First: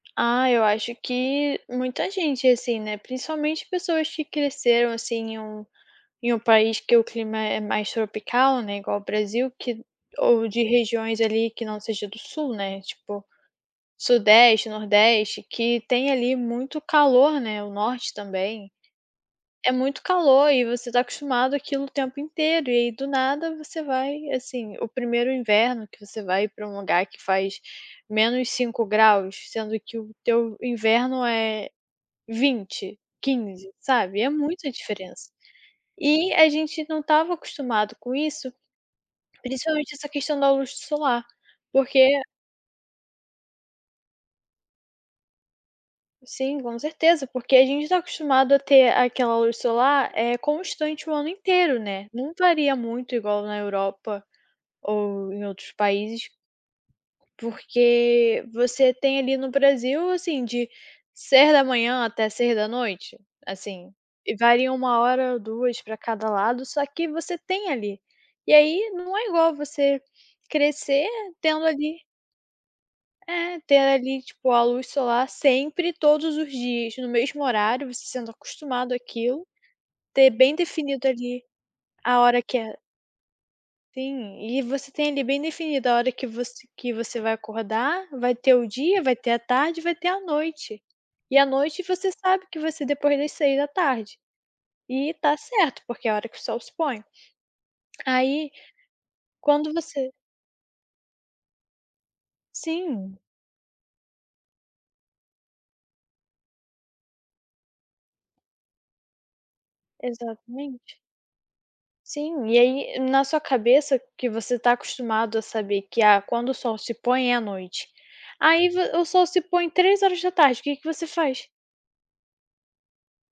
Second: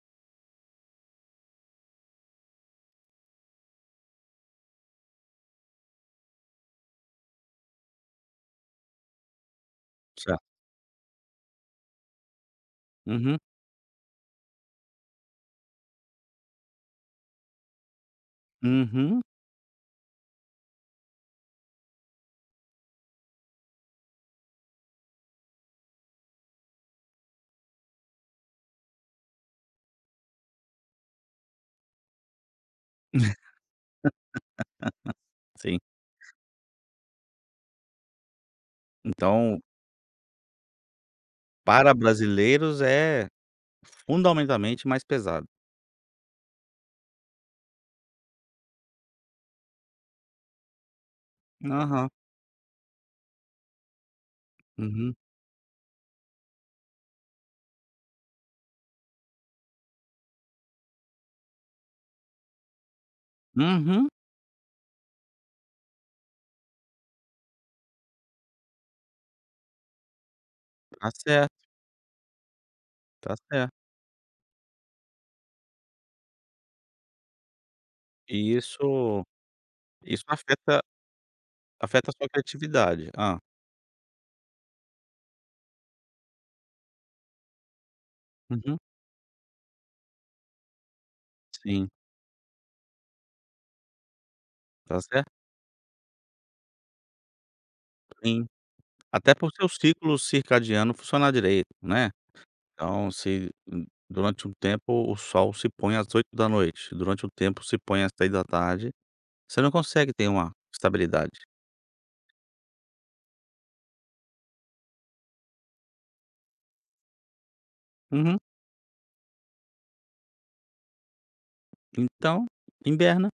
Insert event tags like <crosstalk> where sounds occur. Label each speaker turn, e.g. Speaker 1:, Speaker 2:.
Speaker 1: Ah, eu acho que muita gente, assim, né, principalmente pessoas que cresceram, assim, em um em um país que o clima é mais tropical, né, igual ao Brasil que
Speaker 2: Certo.
Speaker 1: ou de regiões ali que não seja do sul, né, tipo,
Speaker 2: Uhum.
Speaker 1: sudeste, nordeste que tem ali muito calor, né, o norte também.
Speaker 2: Uhum.
Speaker 1: É muito calor e você tá acostumado aquilo o tempo inteiro e, aí, do nada, você vai assim, o 1º inverno que você vai pra um lugar que faz -5ºC, sendo que o teu inverno é 20, 15, sabe? É muita diferença.
Speaker 2: <laughs> Sim.
Speaker 1: E a gente não estava acostumado com isso,
Speaker 2: Então
Speaker 1: principalmente essa questão da luz solar,
Speaker 2: Para
Speaker 1: porque
Speaker 2: brasileiros é fundamentalmente mais pesado.
Speaker 1: Sim, com certeza, porque a gente tá acostumado a ter aquela luz solar, eh, constante o ano inteiro, né.
Speaker 2: Aham.
Speaker 1: Não varia muito igual na Europa,
Speaker 2: Uhum.
Speaker 1: ou em outros países porque você tem ali no Brasil, assim, de, 6h até 18h, assim,
Speaker 2: Uhum.
Speaker 1: e varia 1 hora ou 2 pra cada lado, só que você tem ali. E, aí, não é igual você crescer
Speaker 2: Tá certo.
Speaker 1: tendo ali
Speaker 2: Tá
Speaker 1: É.
Speaker 2: certo.
Speaker 1: Ter ali, tipo, a luz solar sempre, todos os dias, no mesmo horário, você sendo
Speaker 2: E
Speaker 1: acostumado
Speaker 2: isso
Speaker 1: àquilo,
Speaker 2: isso
Speaker 1: ter bem
Speaker 2: afeta
Speaker 1: definido ali,
Speaker 2: afeta a
Speaker 1: a
Speaker 2: sua
Speaker 1: hora que é
Speaker 2: criatividade. Hã.
Speaker 1: Sim, e você tem ali bem definido a hora que você que você vai acordar, vai ter o
Speaker 2: Uhum.
Speaker 1: dia, vai ter a tarde e vai ter a noite. E à noite
Speaker 2: Sim.
Speaker 1: você sabe que vai ser depois das 18h.
Speaker 2: Tá
Speaker 1: E
Speaker 2: certo.
Speaker 1: tá certo, porque é a hora que o sol se põe.
Speaker 2: Sim.
Speaker 1: Aí,
Speaker 2: Até para o seu
Speaker 1: quando você
Speaker 2: ciclo circadiano funcionar direito, né. Então
Speaker 1: Sim.
Speaker 2: se, hum, durante um tempo o sol se põe às 20h, durante um tempo se põe às 15h, você não consegue ter uma
Speaker 1: Exatamente.
Speaker 2: estabilidade.
Speaker 1: Sim, e aí, na sua cabeça que você tá acostumado a saber que: "Ah, quando o sol se põe é à noite".
Speaker 2: Uhum.
Speaker 1: Aí vo o sol se põe 15h, que que você faz?
Speaker 2: Então, hiberna.